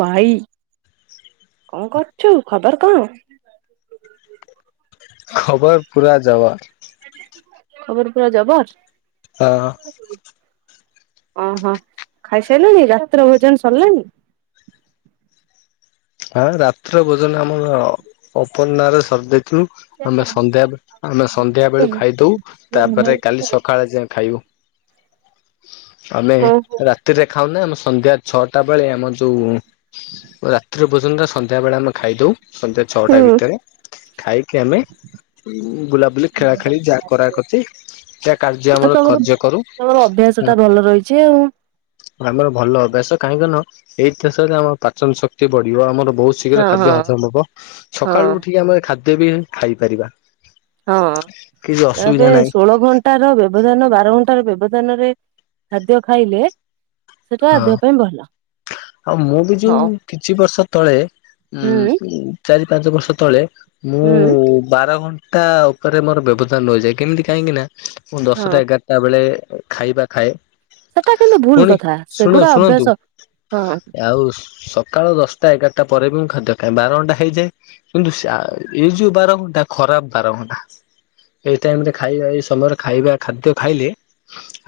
ଭାଇ କଣ କରୁଛୁ? ଖବର କଣ? ଖବର ପୁରା ଯବର। ଖବର ପୁରା ଯବର। ହ ଓହୋ ଖାଇସାରିଲାଣି ରାତ୍ର ଭୋଜନ ସରିଲାଣି? ହଁ ରାତ୍ର ଭୋଜନ ଆମର ଅପର୍ଣ୍ଣାର ସର୍ଦି। ତୁ ଆମେ ସନ୍ଧ୍ୟା ଆମେ ସନ୍ଧ୍ୟା ବେଳୁ ଖାଇଦଉ ତାପରେ କାଲି ସକାଳେ ଯା ଖାଇବୁ। ଆମେ ଓହୋ ରାତିରେ ଖାଉନା ଆମେ ସନ୍ଧ୍ୟା ଛଅଟା ବେଳେ ଆମର ଯୋଉ ପ ରାତ୍ର ଭୋଜନ ଟା ସନ୍ଧ୍ୟାବେଳେ ଆମେ ଖାଇଦଉ। ସନ୍ଧ୍ୟା ଛଅଟା ହୁଁ ଭିତରେ ଖାଇକି ଆମେ ବୁଲାବୁଲି ଖେଳା ଖେଳି ଯାହା କରା କରଚି ଯା କାର୍ଯ୍ୟ ଆଉ ଆମର ତମର କାର୍ଯ୍ୟ କରୁ। ତମର ଅଭ୍ୟାସ ଟା ଭଲ ରହିଛି ଆଉ। ଆମର ଭଲ ଅଭ୍ୟାସ କାହିଁକି ନା ଏଇତିହାସରେ ଆମର ପାଚନ ଶକ୍ତି ବଢିବ ଆମର ବହୁତ ହଁ ଶୀଘ୍ର ହଁ ଖାଦ୍ୟ ହଜମ ହବ ହଁ ସକାଳୁ ଉଠିକି ଆମର ଖା କେତେ ବି ଖାଇପାରିବା। ହଁ କିଛି ଅସୁବିଧା ତାପରେ ନାହିଁ ଷୋହଳ ଘଣ୍ଟାର ବ୍ୟବଧାନ ବାର ଘ ବ୍ୟବଧାନରେ ଖାଦ୍ୟ ଖାଇଲେ ସେଟା ହଁ। ଦେହ ପାଇଁ ଭଲ। ଆଉ ମୁଁ ବି ହଁ ଯୋଉ କିଛି ବର୍ଷ ତଳେ ହୁଁ ଉଁ ଚାରି ପାଞ୍ଚ ବର୍ଷ ତଳେ। ମୁଁ ହୁଁ ବାର ଘଣ୍ଟା ଟା ଉପରେ ମୋର ବ୍ୟବଧାନ ନଯାଏ କେମିତି କାହିଁକି ନା ମୁଁ ହଁ। ଦଶଟା ଏଗାରଟା ବେଳେ ଖାଇବା ଖାଏ। ସେଟା କିନ୍ତୁ ଭୁଲ ପୁଣି କଥା ଶୁଣ ସେଗୁଡା ଶୁଣନ୍ତୁ ଅଭ୍ୟାସ ହଁ ଆଉ। ସକାଳ ଦଶଟା ଏଗାରଟା ପରେ ବି ମୁଁ ଖାଦ୍ୟ ଖାଏ ବାର ଘଣ୍ଟା ହେଇଯାଏ କିନ୍ତୁ ଏଇ ଯୋଉ ବାର ଘଣ୍ଟା ଖରାପ ବାର ଘଣ୍ଟା, ଏଇ ଟାଇମରେ ଖାଇବା ଏଇ ସମୟରେ ଖାଇବା ଖାଦ୍ୟ ଖାଇଲେ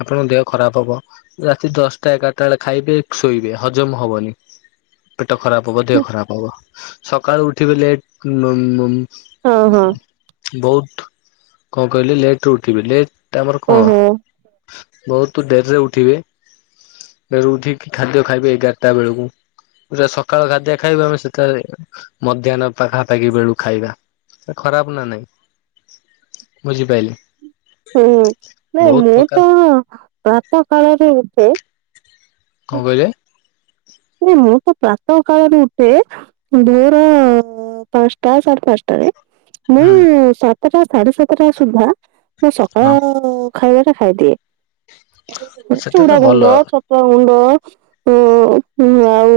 ଆପଣଙ୍କ ଦେହ ଖରାପ ହବ, ରାତି ଦଶଟା ଏଗାରଟା ବେଳେ ଖାଇବେ ଶୋଇବେ। ହଜମ ହବନି। ପେଟ ଖରାପ ହବ ଦେହ ଖରାପ ହବ। ସକାଳୁ ଉଠିବେ ଲେଟ୍ ମ-ମ ହଁ ହଁ। ବୋହୁତ କଣ କହିଲେ ଲେଟରେ ଉଠିବେ ଲେଟ। ତପରେ କଣ? ଓହୋ ବୋହୁତୁ ଡେରିରେ ଉଠିବି ଡେରିରେ ଉଠିକି ଖାଦ୍ୟ ଖାଇବି ଏଗାରଟା ବେଳକୁା ସକାଳ ଖାଦ୍ୟ ଖାଇବା ଆମେ ସେତେ ମଧ୍ୟାହ୍ନ ପାଖା ପାାଖି ବେଳକୁ ଖାଇବା ଖରାପ ନା ନାଇଁ ବୁଝିପାଇଲେ। ହୁଁ ନାଇଁ ମୁଁ ତ ପ୍ରାତ କାଳରେ ଉଠେ। କଣ କହିଲେ? ମୁଁ ତ ପ୍ରାତଃ କାଳରେ ଉଠେ ଭୋର ପାଞ୍ଚଟା ସାଢେ ପାଞ୍ଚଟାରେ ମୁଁ ହୁଁ ସାତଟା ସାଢେ ସାତଟା ସୁଦ୍ଧା ମୁଁ ହଁ ସକାଳ ଖାଇବାଟ ଖାଇଦିଏ। ସେଟା ତ ଚୁଡା ଭଲ ଗୁଣ୍ଡ ଛତୁଆ ଗୁଣ୍ଡ। ହଁ। ହଁ ଆଉ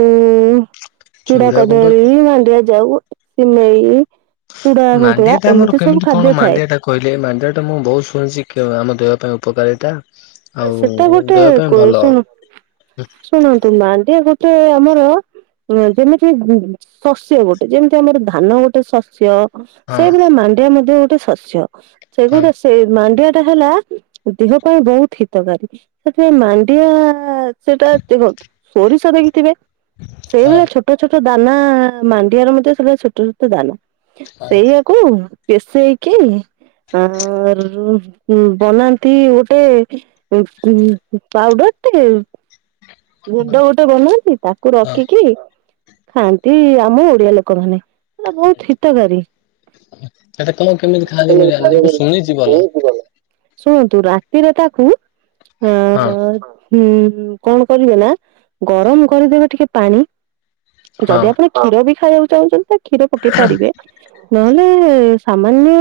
ଚୁଡା କଦଳୀ ମାଡିଆଁ ଯାଉ ସିମେଇ ଚୁଡା ସନ୍ତୁଳା ମାଣ୍ଡିଆ ଟା ଆମର ଏମିତି ସବୁ କେମିତି କଣ ଖାଦ୍ୟ ଥାଏ ମାଣ୍ଡିଆ ଟା କହିଲେ ମାଣ୍ଡିଆ ଟା ମୁଁ ବୋହୁତ ଶୁଣିଚି ଆମ ଦେହ ପାଇଁ ଉପକାରିତା ଆଉ ସେଟା ଗୋଟେ ଦେହ ପାଇଁ କୋଉ ଭଲ ଶୁଣ ଶୁଣନ୍ତୁ ମାଣ୍ଡିଆ ଗୋ ଟେ ଆମର ଯେମିତି ଶସ୍ୟ ଗୋଟେ ଯେମିତି ଆମର ଧାନ ଗୋଟେ ଶସ୍ୟ। ହଁ ସେଇଭଳିଆ ମାଣ୍ଡିଆ ମଧ୍ୟ ଗୋଟେ ଶସ୍ୟ। ହଁ ସେଗୁଡା ସେ ମାଣ୍ଡିଆ ଟା ହେଲା ଦେହ ପାଇଁ ବୋହୁତ ହି ତକାରୀ ସେଥିପାଇଁ ମାଣ୍ଡିଆ ସେଟା ଏତେ ଗ ସୋରିଷ ଦେଖିଥିବେ? ହଁ ସେଇଭଳିଆ ଛୋଟ ଛୋଟ ଦାନା ମାଣ୍ଡିଆର ମଧ୍ୟ ଛୋଟ ଛୋଟ ଦାନା। ସେଇଆକୁ ପେଷେଇକି ଆ ରୁ ବନାନ୍ତି ଗୋଟେ ପୁ ପାଉଡର ଟେ ଗୁଣ୍ଡ ଗୋଟେ ବନେଇକି ତାକୁ ହଁ ରଖିକି। ଖାଆନ୍ତି ଆମ ଓଡିଆ ଲୋକମାନେ। ବୋହୁତ ହିତକାରୀ। ସେଟା କଣ କେମିତି ଖାଆନ୍ତି ମୁଁ ଜାଣିନି ମୁଁ ଶୁଣିଛି ଭଲ ଶୁଣନ୍ତୁ ରାତିରେ ତାକୁ ହଁ। ହୁଁ କଣ କରିବେ ନା ଗରମକରିଦେବେ ଟିକେ ପାଣି। ହଁ ଯଦି ଆପଣ କ୍ଷୀର ବି ଖାଇବାକୁ ଚାହୁଁଛନ୍ତି। କ୍ଷୀର ପକେଇ ପାରିବେ। ନହେଲେ ସାମାନ୍ୟ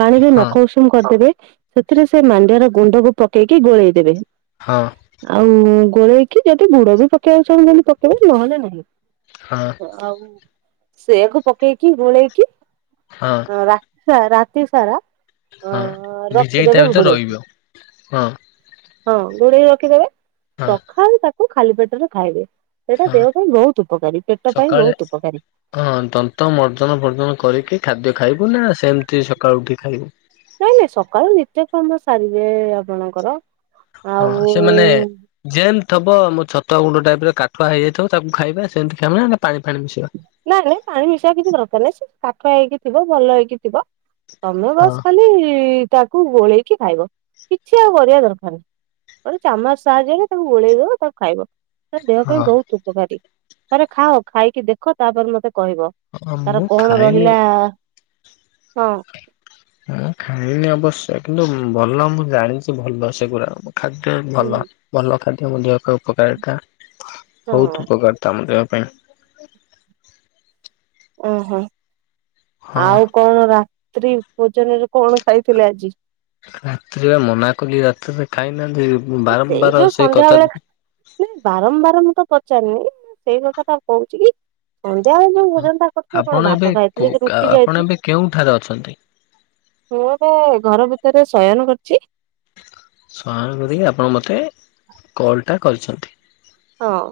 ପାଣିରେ ହଁ ନଖ ଉଷୁମ କରିଦେବେ। ସେଥିରେ ସେ ମାଣ୍ଡିଆ ର ଗୁଣ୍ଡକୁ ପକେଇକି ଗୋଳେଇଦବେ। ହଁ ଆଉ ଗୋଳେଇକି ଯଦି ଗୁଡ ବି ପକେଇବାକୁ ଚାହୁଁଛନ୍ତି ପକେଇବେ ନହେଲେ ନାହିଁ। ହଁ ଆଉ। ସେୟାକୁ ପକେଇକି ଗୋଳେଇକି ହଁ ରା ରାତି ସାରା ଅ ହଁ ଭିଜେଇ ତା ରଖିଦେବେ ଭିତ ଘୋଡେଇକି ରହିବ। ହଁ। ହଁ ଘୋଡେଇ ରଖିଦେବେ। ହଁ ସଖାଳୁ ତା ଖାଲି ପେଟରେ ଖାଇବେ। ସେଇଟା ହଁ ଦେହ ପାଇଁ ବହୁତ ଉପକାରୀ ପେଟ ପାଇଁ ସକାଳେ ବହୁତ ଉପକାରୀ ହଁ ଦନ୍ତ ମର୍ଜନ ଭର୍ଜନ କରିକି ଖାଦ୍ୟ ଖାଇବୁ ନା ସେମିତି ସକାଳୁ ଉଠି ଖାଇବୁ। କେତେ କାମ ସାରିବେ ଆପଣଙ୍କର। ହଁ ଆଉ ସେମାନେ ଯେମତି ଥିବ ମୋ ଛତଆ ଗୁଣ୍ଡ ଟାଇପ କାଠୁଆ ହେଇଯାଇଥିବ ତାକୁ ଖାଇବା ସେମିତି ଖାଇ ନାଇଁ ନାଇଁ ପାଣି ବିଷୟ କିଛି ଦରକାର ନାଇ ସେ କାଠୁଆ ହେଇକି ଥିବ ଭଲ ହେଇକି ଥିବ। ତମେ ହଁ ବସ ଖାଲି ତାକୁ ଗୋଳେଇକି ଖାଇବ କିଛି ଆଉ କରିବା ଦରକାର ନାହିଁ। ଗୋଟେ ଚାମଚ ସାହାଯ୍ୟରେ ତାକୁ ଗୋଳେଇ ଦବ ତାକୁ ଖାଇବ। ତା ଦେହ ହଁ ପାଇଁ ବହୁତ ଉପକାରୀ। ଥରେ ଖାଅ ଖାଇକି ଦେ ଖ ତାପ ମତେ କହିବ ହଁ ତାର ମୁଁ କଣ ଖାଏନି ରହିଲା? ହଁ। ହଁ ଖାଇନି ଅବଶ୍ୟ କିନ୍ତୁ ଭଲ ମୁଁ ଜାଣିଛି ଭଲ ସେଗୁରା। ଖାଦ୍ୟ ହୁଁ ଭଲ ଭଲ। [inaudible] ଉପକାରିତା ହଁ ବହୁତ ଉପକାରିତା ମଧ୍ୟ ପାଇଁ ଓ ହୋ। ହଁ ଆଉ କଣ ରା ତ୍ରୀ ଭୋଜନରେ କଣ ଖାଇଥିଲେ ଆଜି? ରାତିରେ ମନା କଲି ରାତିରେ ଖାଇନି। ସେଇ ଯୋଉ ସନ୍ଧ୍ୟା ବେଳେ ବାରମ୍ବାରମ୍ ମୁଁ ତ ପଚରୁନି ସେଇ କଥା ତ ଆଉ କହୁଛି କି ଯୋଉ ଭୋଜନ ଟା କରୁଥିଲେ କଣ ଆପଣ ଏବେ ଭାତ କୋ ଖାଇଥିଲ କି ରୁଟି ଆପଣ ଖାଇଥିଲି ଏବେ କେଉଁଠାରେ ଅଛନ୍ତି? ମୁଁ ତ ଘର ଭିତ ତାର ଶୟନ କରଛି। ସୟାନ ଆପଣ ମତେ କଲ ଟା କରିଛନ୍ତି। ହଁ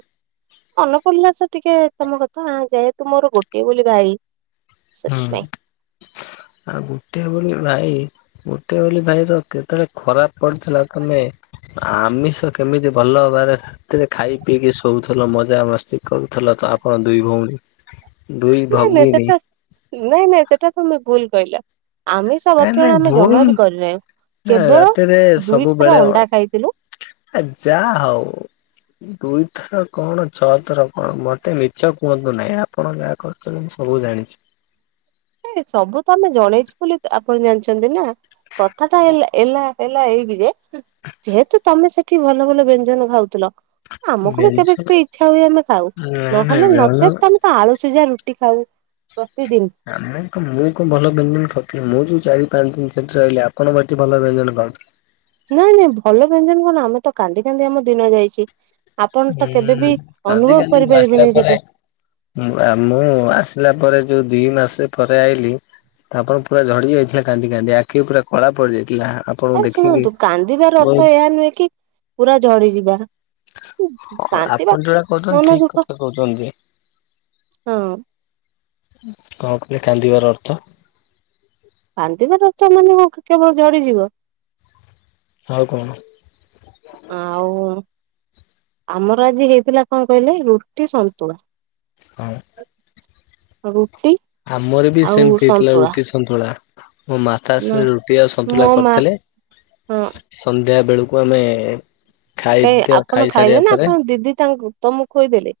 ମନ ପଡ଼ିଲତ ଟିକେ ତମ କଥା ଯେହେତୁ ମୋର ଗୋଟିଏ ବୋଲି ଭାଇ। ହୁଁ ସେଥିପାଇଁ। ଆଉ ଗୋଟେ ବୋଲି ଭାଇ ଗୋଟେ ବୋଲି ଭାଇ ର କେତେବେଳେ ଖରାପ ପଢୁଥିଲା ତମେ ଆମିଷ କେମିତି ଭଲ ହବାରେ ଶାନ୍ତିରେ ଖାଇ ପିଇକି ଶୋଉ ମଜା ମସ୍ତି କରୁଥିଲ ତ ଆପଣ ଦୁଇ ଭଉଣୀ। ଦୁଇ ନାଇଁ ନାଇଁ ଭଗ୍ଗିନୀ। ସେଟା ନାଇଁ ନାଇଁ ସେଟା ତମେ ଭୁଲ କହିଲ। ଆମିଷ ନାଇ ଭକ୍ଷଣ ନାଇଁ ଆମେ ଭୁଲ ଜମା ବି କରିନାହୁଁ ନା କେବଳ ରାତିରେ ଦୁଇଥର ସବୁବେଳେ ଅଣ୍ଡା ଖାଇଥିଲୁ ଆ ଯା ହଉ ଦୁଇଥର କଣ ଛଅ ଥର କଣ ମତେ ମିଛ କୁହନ୍ତୁ ନାହିଁ, ଆପଣ ଯାହା କରୁଛନ୍ତି ମୁଁ ସବୁ ଜାଣିଛି। ଏ ସବୁ ତ ଆମେ ଜଣେଇଛୁ ବୋଲି ଆପଣ ଜାଣିଛନ୍ତି ନା। କଥା ଟା ହେଲା ଏଲା ହେଲା ଏଇଠି ଯେ ଯେହେତୁ ତମେ ସେଠି ଭଲ ଭଲ ବ୍ୟଞ୍ଜନ ଖାଉଥିଲ ଆମକୁ ବି ବେଲଝ କେବେେ ଇଚ୍ଛା ହୁଏ ଆମେ ଖାଉ ନାଇଁ ନାଇଁ ନହେଲେ ବେଉଳ ନଚେତ୍ ତମେ ତ ଆଳୁ ସି ଯା ରୁଟି ଖାଉ ପ୍ରତିଦିନ। ଆମେ ତ ମୁଁ କଣ ଭଲ ବ୍ୟଞ୍ଜନ ଖଉଥିଲି ମୁଁ ଯୋଉ ଚାରି ପାଞ୍ଚ ଦିନ ସେଠି ରହିଲି ଆପଣ ଏଠି ଭଲ ବ୍ୟଞ୍ଜନ ପାଉୁଥିଲି। ନାଇଁ ନାଇଁ ଭଲ ବ୍ୟଞ୍ଜନ କରନ ଆମେ ତ କାନ୍ଦି କାନ୍ଦି ଆମ ଦିନ ଯାଇଛି। ଆପଣ ତ କେବେ ହୁଁମ ବି କାନ୍ଦି ଅନୁଭବ କାନ୍ଦି ମୁଁ ଆସିଲା କରିପାରିବେନି ସେଟା। ପରେ ମୁଁ ଆମ ମୁଁ ଆସିଲା ପରେ ଯୋଉ ଦି ମାସ ପରେ ଆଇିଲ ଆପଣ ପୁରା ଝଡି ଯାଇଥିଲା କାନ୍ଦି କାନ୍ଦି ଆଖି ପୁରା କଳା ପଡିଯାଇଛି। ଆରେ ଶୁଣନ୍ତୁ କାନ୍ଦିବାର ବହୁତ ଅର୍ଥ ଏହା ନୁହେଁ କି ପୁରା ଝଡିଯିବା। ହଁ କାନ୍ଦିବା ଆପଣ ଯୋଉଟା କହୁଛନ୍ତି ମନ ଠିକ ଦୁଃଖ କଥା କହୁଛନ୍ତି। ହଁ କଣ କହିଲେ କାନ୍ଦିବାର ଅର୍ଥ। କାନ୍ଧିବା ରକ୍ତ ମାନେ କେବଳ ଜଝଡିଯିବ। ଆଉ କଣ ଆଉ ଆମର ଆଜି ହେଇଥିଲା କଣ କହିଲେ ରୁଟି ସନ୍ତୁଳା। ହଁ। ହଉ। ଆମର ବି ସେମିତି ହେଇଥିଲା ରୁଟି ସନ୍ତୁଳା। ମୋ ନା ମାତାଶ୍ରୀ ରୁଟି ଆଉ ସନ୍ତୁଳା ମୋ ମା କରିଥିଲେ ହଁ ବେଳକୁ ଆମେ କାଇଁ ଖାଇଦିଅ ଆପଣ ଖାଇଲେ ଖାଇସାରିବା ନା ପରେ ଆପଣ ଦିଦି ତାଙ୍କୁ ତମକୁ ଖୋଇଦେଲେ?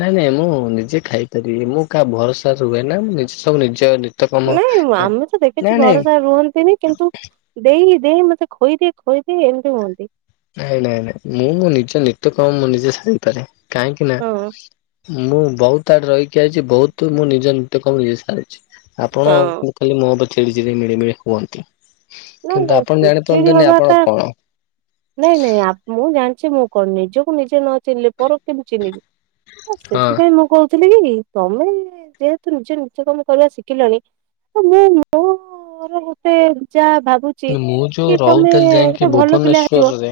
ନାଇଁ ନାଇଁ ମୁଁ ନିଜେ ଖାଇପାରିବି ମୁଁ ଭରସା [inaudible] ନାଇଁ ଆମେ ତ ଦେଖିଛୁ ନାଇଁ ନାଇଁ ନାଇଁ ଭରସା ରୁହନ୍ତିନି କିନ୍ତୁ ଦେଇ ଦେଇ ମତେ ଖୋଇଇଦି ଖୋଇଦିଏ ଏମିତି ହୁଅନ୍ତି। ନାଇଁ ନାଇଁ ନାଇଁ ମୁଁ ମୋ ନିଜ ନିତ୍ୟ କମ ମଁ ନିଜେ ସାରପାରେ କାହିଁକି ନା ହଁ ମୁଁ ବହୁତ ଆଡେ ରହିକି ଆସିଛି ବହୁତ ମୁଁ ନିଜ ନିିତ କଣ ନିଯେ ସାରିଛି। ଆପଣ ହଁ କି କାଲି ମୋ ବ [inaudible] ମିଳିମିଳି ହୁଅନ୍ତି। ନାଇଁ କିନ୍ତୁ ନାଇଁ ଆପଣ ଚିଡି ଚିଡ଼ି ଜାଣିପାରନ୍ତିନି ଆପଣ ହବାଟା କଣ ନାଇଁ ନାଇଁ ଆପଣ ମୁଁ ଜାଣିଛି ମୁଁ କଣ ନିଜକୁ ନିଜେ ନ ଚିହ୍ନିଲି ପର କେମିତି ଚିହ୍ନିବି। ହଁ ସେଥିପାଇଁ ମୁଁ କହୁଥିଲି କି ତମେ ଯେହେତୁ ନିଜେ ନିିତ କମ କରିବା ଶିଖିଲଣି ତ ମୁଁ [inaudible] ଏତେ ଯା ଭାବୁଛି ମୁଁ ଯୋଉ କି ତମେ ରହୁଥିଲି ଯାଇକି ଗୋଟେ ଭଲ ପିଲା ହେଇଥିବ ଭୁବନେଶ୍ଵରରେ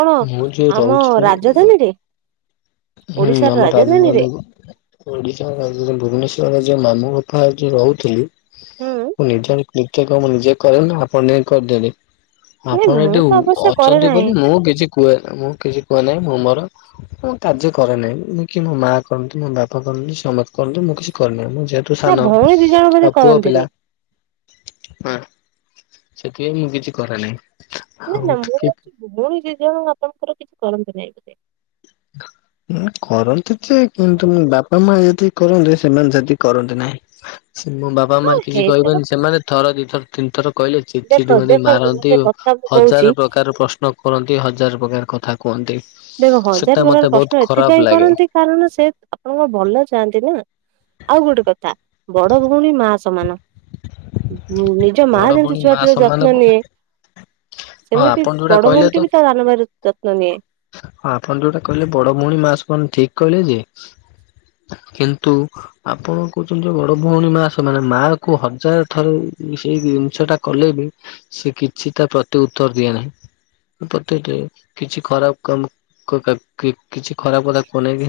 କଣ ମୁଁ ଯୋଉ ଆମ ରହୁଛି ରାଜଧାନୀରେ। ହୁଁ ଓଡିଶାର ଆମର ରାଜଧାନୀ ରାଜଧାନୀରେ ଓଡିଶା ରାଜଧାନୀ ଭୁବନେଶ୍ଵର ରେ। ଯ ମାମୁଙ୍କ ପାଖରେ ରହୁଥିଲି ହୁଁ ନିଜରତେ କାମ ନିଜେ କରେ ନା ଆପଣ ଯ କରିଦେଲେ। ନାଇଁ ଆପଣ ମୁଁ ଏଠି ତ ଅବଶ୍ୟ କରେ ଅଛନ୍ତି ନାହିଁ ବୋଲି ମୁଁ କିଛି କୁହେନା ମୁଁ କିଛି। କୁହ ନହିଁ ମୁଁ ମୋର। କାର୍ଯ୍ୟ କରେ ନାହିଁ ମୁଁ କି ମୋ ମା କରନ୍ତୁ ମୋ ବାପା କରନ୍ତୁ ସମସ୍ତେ କରନ୍ତୁ ମୁଁ କିଛି କରେ ନାହିଁ ମୁଁ। ଯେହେତୁ ନା ସାନ ଭଉଣୀ ଦି ଜଣ ବୋଧେ ଆଉ ପୁଅ କରନ୍ତିନି ପିଲା ହଁ। ସେଥିପାଇଁ ମୁଁ କିଛି କରେ ନାହିଁ। ନା ଆଉ ନା ମୁଁଛି ଘୁଛି। ଆପଣଙ୍କର କିଛି କରନ୍ତି ନାହିଁ ବୋଧେ। କରନ୍ତି ଯେ କିନ୍ତୁ ମୋ ବାପା ମା ଯଦି କରନ୍ତୁ ସେମାନେ ଯଦି କରନ୍ତି ନାହିଁ। ମୋ ବାପା ମା ହଁ କିଛି ହେଇଥିବ କହିବେନି ସେମାନେ ଥର ଦିଥର ତିନିଥର। କହିଲେ ଦେଖ ଚିଡଚିଡ୍ ହୁଅନ୍ତି ଦେଖନ୍ତୁ ମାରନ୍ତି ଗୋଟେ କଥା ମୁଁ କହୁଛି ହଜାର ପ୍ରକାର ପ୍ରଶ୍ନ କରନ୍ତି ହଜାର ପ୍ରକାର କଥା କୁହନ୍ତି। ଦେଖ ହଁ ଯା ସେଟା ମତେ ପ୍ରକାର ବହୁତ ପ୍ରଶ୍ନ ଖରାପ ଏଥିପାଇଁ ଲାଗେ କରନ୍ତି କାରଣ ସେ ଆପଣଙ୍କ ଭଲ ଚାହାନ୍ତି ନା। ଆଉ ଗୋଟେ କଥା ବଡ ଭଉଣୀ ମା ସମାନ। ହଁ ନିଜ ମା ବଡ ଯେମିତି ଭଉଣୀ ମା ଛୁଆଟିର ସମାନ ଯତ୍ନ ନିଏ। ହଁ ସେମିତି ଆପଣ ଯୋଉଟା ବଡ କହିଲେ ଭଉଣୀ ତ ଟେ ବି ତା ସାନ ଭାଇର ଯତ୍ନ ନିଏ। ହଁ ଆପଣ ଯୋଉଟା କହିଲେ ବଡ ଭଉଣୀ ମା ସମାନ ଠିକ୍ କହିଲେ ଯେ, କିନ୍ତୁ ଆପଣ କହୁଛନ୍ତି ଯୋଉ ବଡ ଭଉଣୀ ମା ସମାନ ମା କୁ ହଜାରେ ଥରେ ସେହି ଜିନିଷ ଟା କଲେ ବି ସେ କିଛି ତା ପ୍ରତି ଉତ୍ତର ଦିଏ ନାହିଁ ପ୍ରତି କିଛି ଖରାପ କ-କ-କିଛି ଖରାପ କଥା କୁହନ୍ତି କି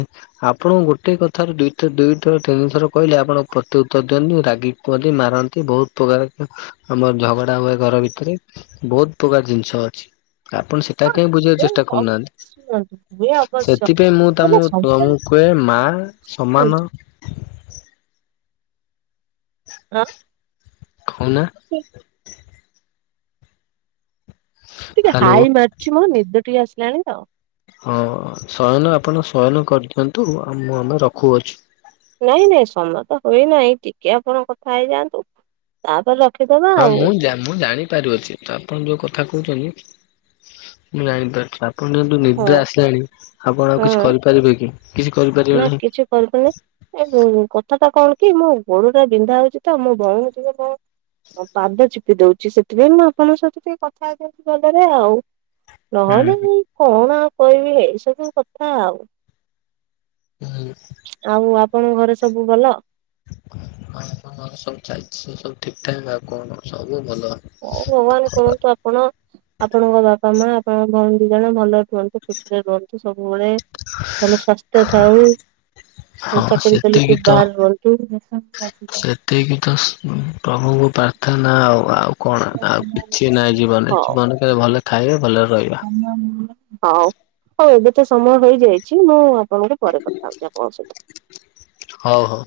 ଆପଣ ଗୋଟେ କଥାରେ ଦଥ ଦୁଇଥର ତିନି ଥର କହିଲେ ଆପଣ ପ୍ରତି ଉତ୍ତର ଦିଅନ୍ତି ରାଗି କୁହନ୍ତି ମାରନ୍ତି ବହୁତ ପ୍ରକାର ଆମର ଝଗଡା ହୁଏ ଘର ଭିତରେ ବହୁତ ପ୍ରକାର ଜିନିଷ ଅଛି। ଆପଣ ହଁ ସେଟାକୁ କାହିଁକି ବୁଝିବାକୁ ହୁଏ ଚେଷ୍ଟା କରୁନାହାନ୍ତି। ଶୁଣନ୍ତୁ ହୁଏ ଅବଶ୍ୟ ସେଥିପାଇଁ ମୁଁ ହେଲେ ତମ ସବୁବେଳେ ତମକୁ କୁହେ ମା ସମାନ ହଁ। ହଁ ନା। ଟିକେ ହ୍ୟାଲୋ ହାଇ ମାରୁଛି ମ ନିଦ ଟି ଆସିଲାଣି ତ। ହଁ ଶୟନ ଆପଣ ଶୟନ କରିଥାନ୍ତୁ ମୁଁ ଆମେ ରଖୁଅଛୁ। ନାଇଁ ନାଇଁ ସମୟ ତ ହୋଇ ନାହିଁ ଟିକେ ଆପଣ କଥା ହେଇଯାଆନ୍ତୁ ତାପରେ ରଖି ହଁ ମୁଁ ମୁଁ ଜାଣିପାରୁଅଛି ତ ଆପଣ ଯୋଉ କଥା କହୁଛନ୍ତି। ମୁଁ ଜାଣି ପାରୁଛି ସାବ୍ ଆପଣ ଯେହନ୍ତୁ ହଁ ନିଦ୍ରା ଆସିଲାଣି ଆପଣ ଆଉ କିଛି ହଁ। କରିପାରିବେ କି? କିଛି କରିପାରିବେ ନା ନାହିଁ। କିଛି କରିବନି ଏ କଥା ଟା କଣ? କି ମୋ ଗୋଡ ଟା ବିନ୍ଧା ହଉଛି ତ ମୋ ଭଉଣୀ ଟିକେ ମୋ ପାଦ ଚିପି ଦଉଛି। ସେଥିପାଇଁ ମୁଁ ଆପଣଙ୍କ ସହିତ ଟିକେ କଥା ହେଇଯାଉଛି ଭଲରେ ଆଉ। ହୁଁ। ନହେଲେ ଏଇ କଣ ଆଉ କହିବି ଏଇସବୁ କ ହେ ଆଉ। ହୁଁ। କଣ ଘରେ ସବୁ ଭଲ? ହ ସବୁ ଚାଲିଚି ସବୁ ଠିକ ଠାକ୍ ଆଉ କଣ ସବୁ ଭଲ। ହଁ ଭଗବାନ କରନ୍ତୁ ଆପଣ ଆପଣଙ୍କ ବାପା ମା ଆପଣଙ୍କ ଭ ଦି ଜଣ ଭଲରେ ରୁହନ୍ତୁ ଖୁସିରେ ରୁହନ୍ତୁ ସବୁବେଳେ ଭଲ ସ୍ୱାସ୍ଥ ତଥାଉ। ହଁ ସେତିକି ତ ରୁହନ୍ତୁ। ସେତିକି ତ ପ୍ରଭୁ କୁ ପ୍ରାର୍ଥନାଉ ଆଉ କଣ ଆଉ କିଛି ନାହିଁ ଜୀବନରେ ହଉ ଜୀବନ କେବେ ଭଲ ଖାଇବା ଭଲରେ ରହିବା। ହଉ ହଉ ଏବେ ତ ସମୟ ହେଇଯାଇଛି ମୁଁ। ଶ ମିନିଟ୍ ପରେ କଥା ହଉଛି ଆପଣଙ୍କ ସହିତ। ହଉ ହଉ।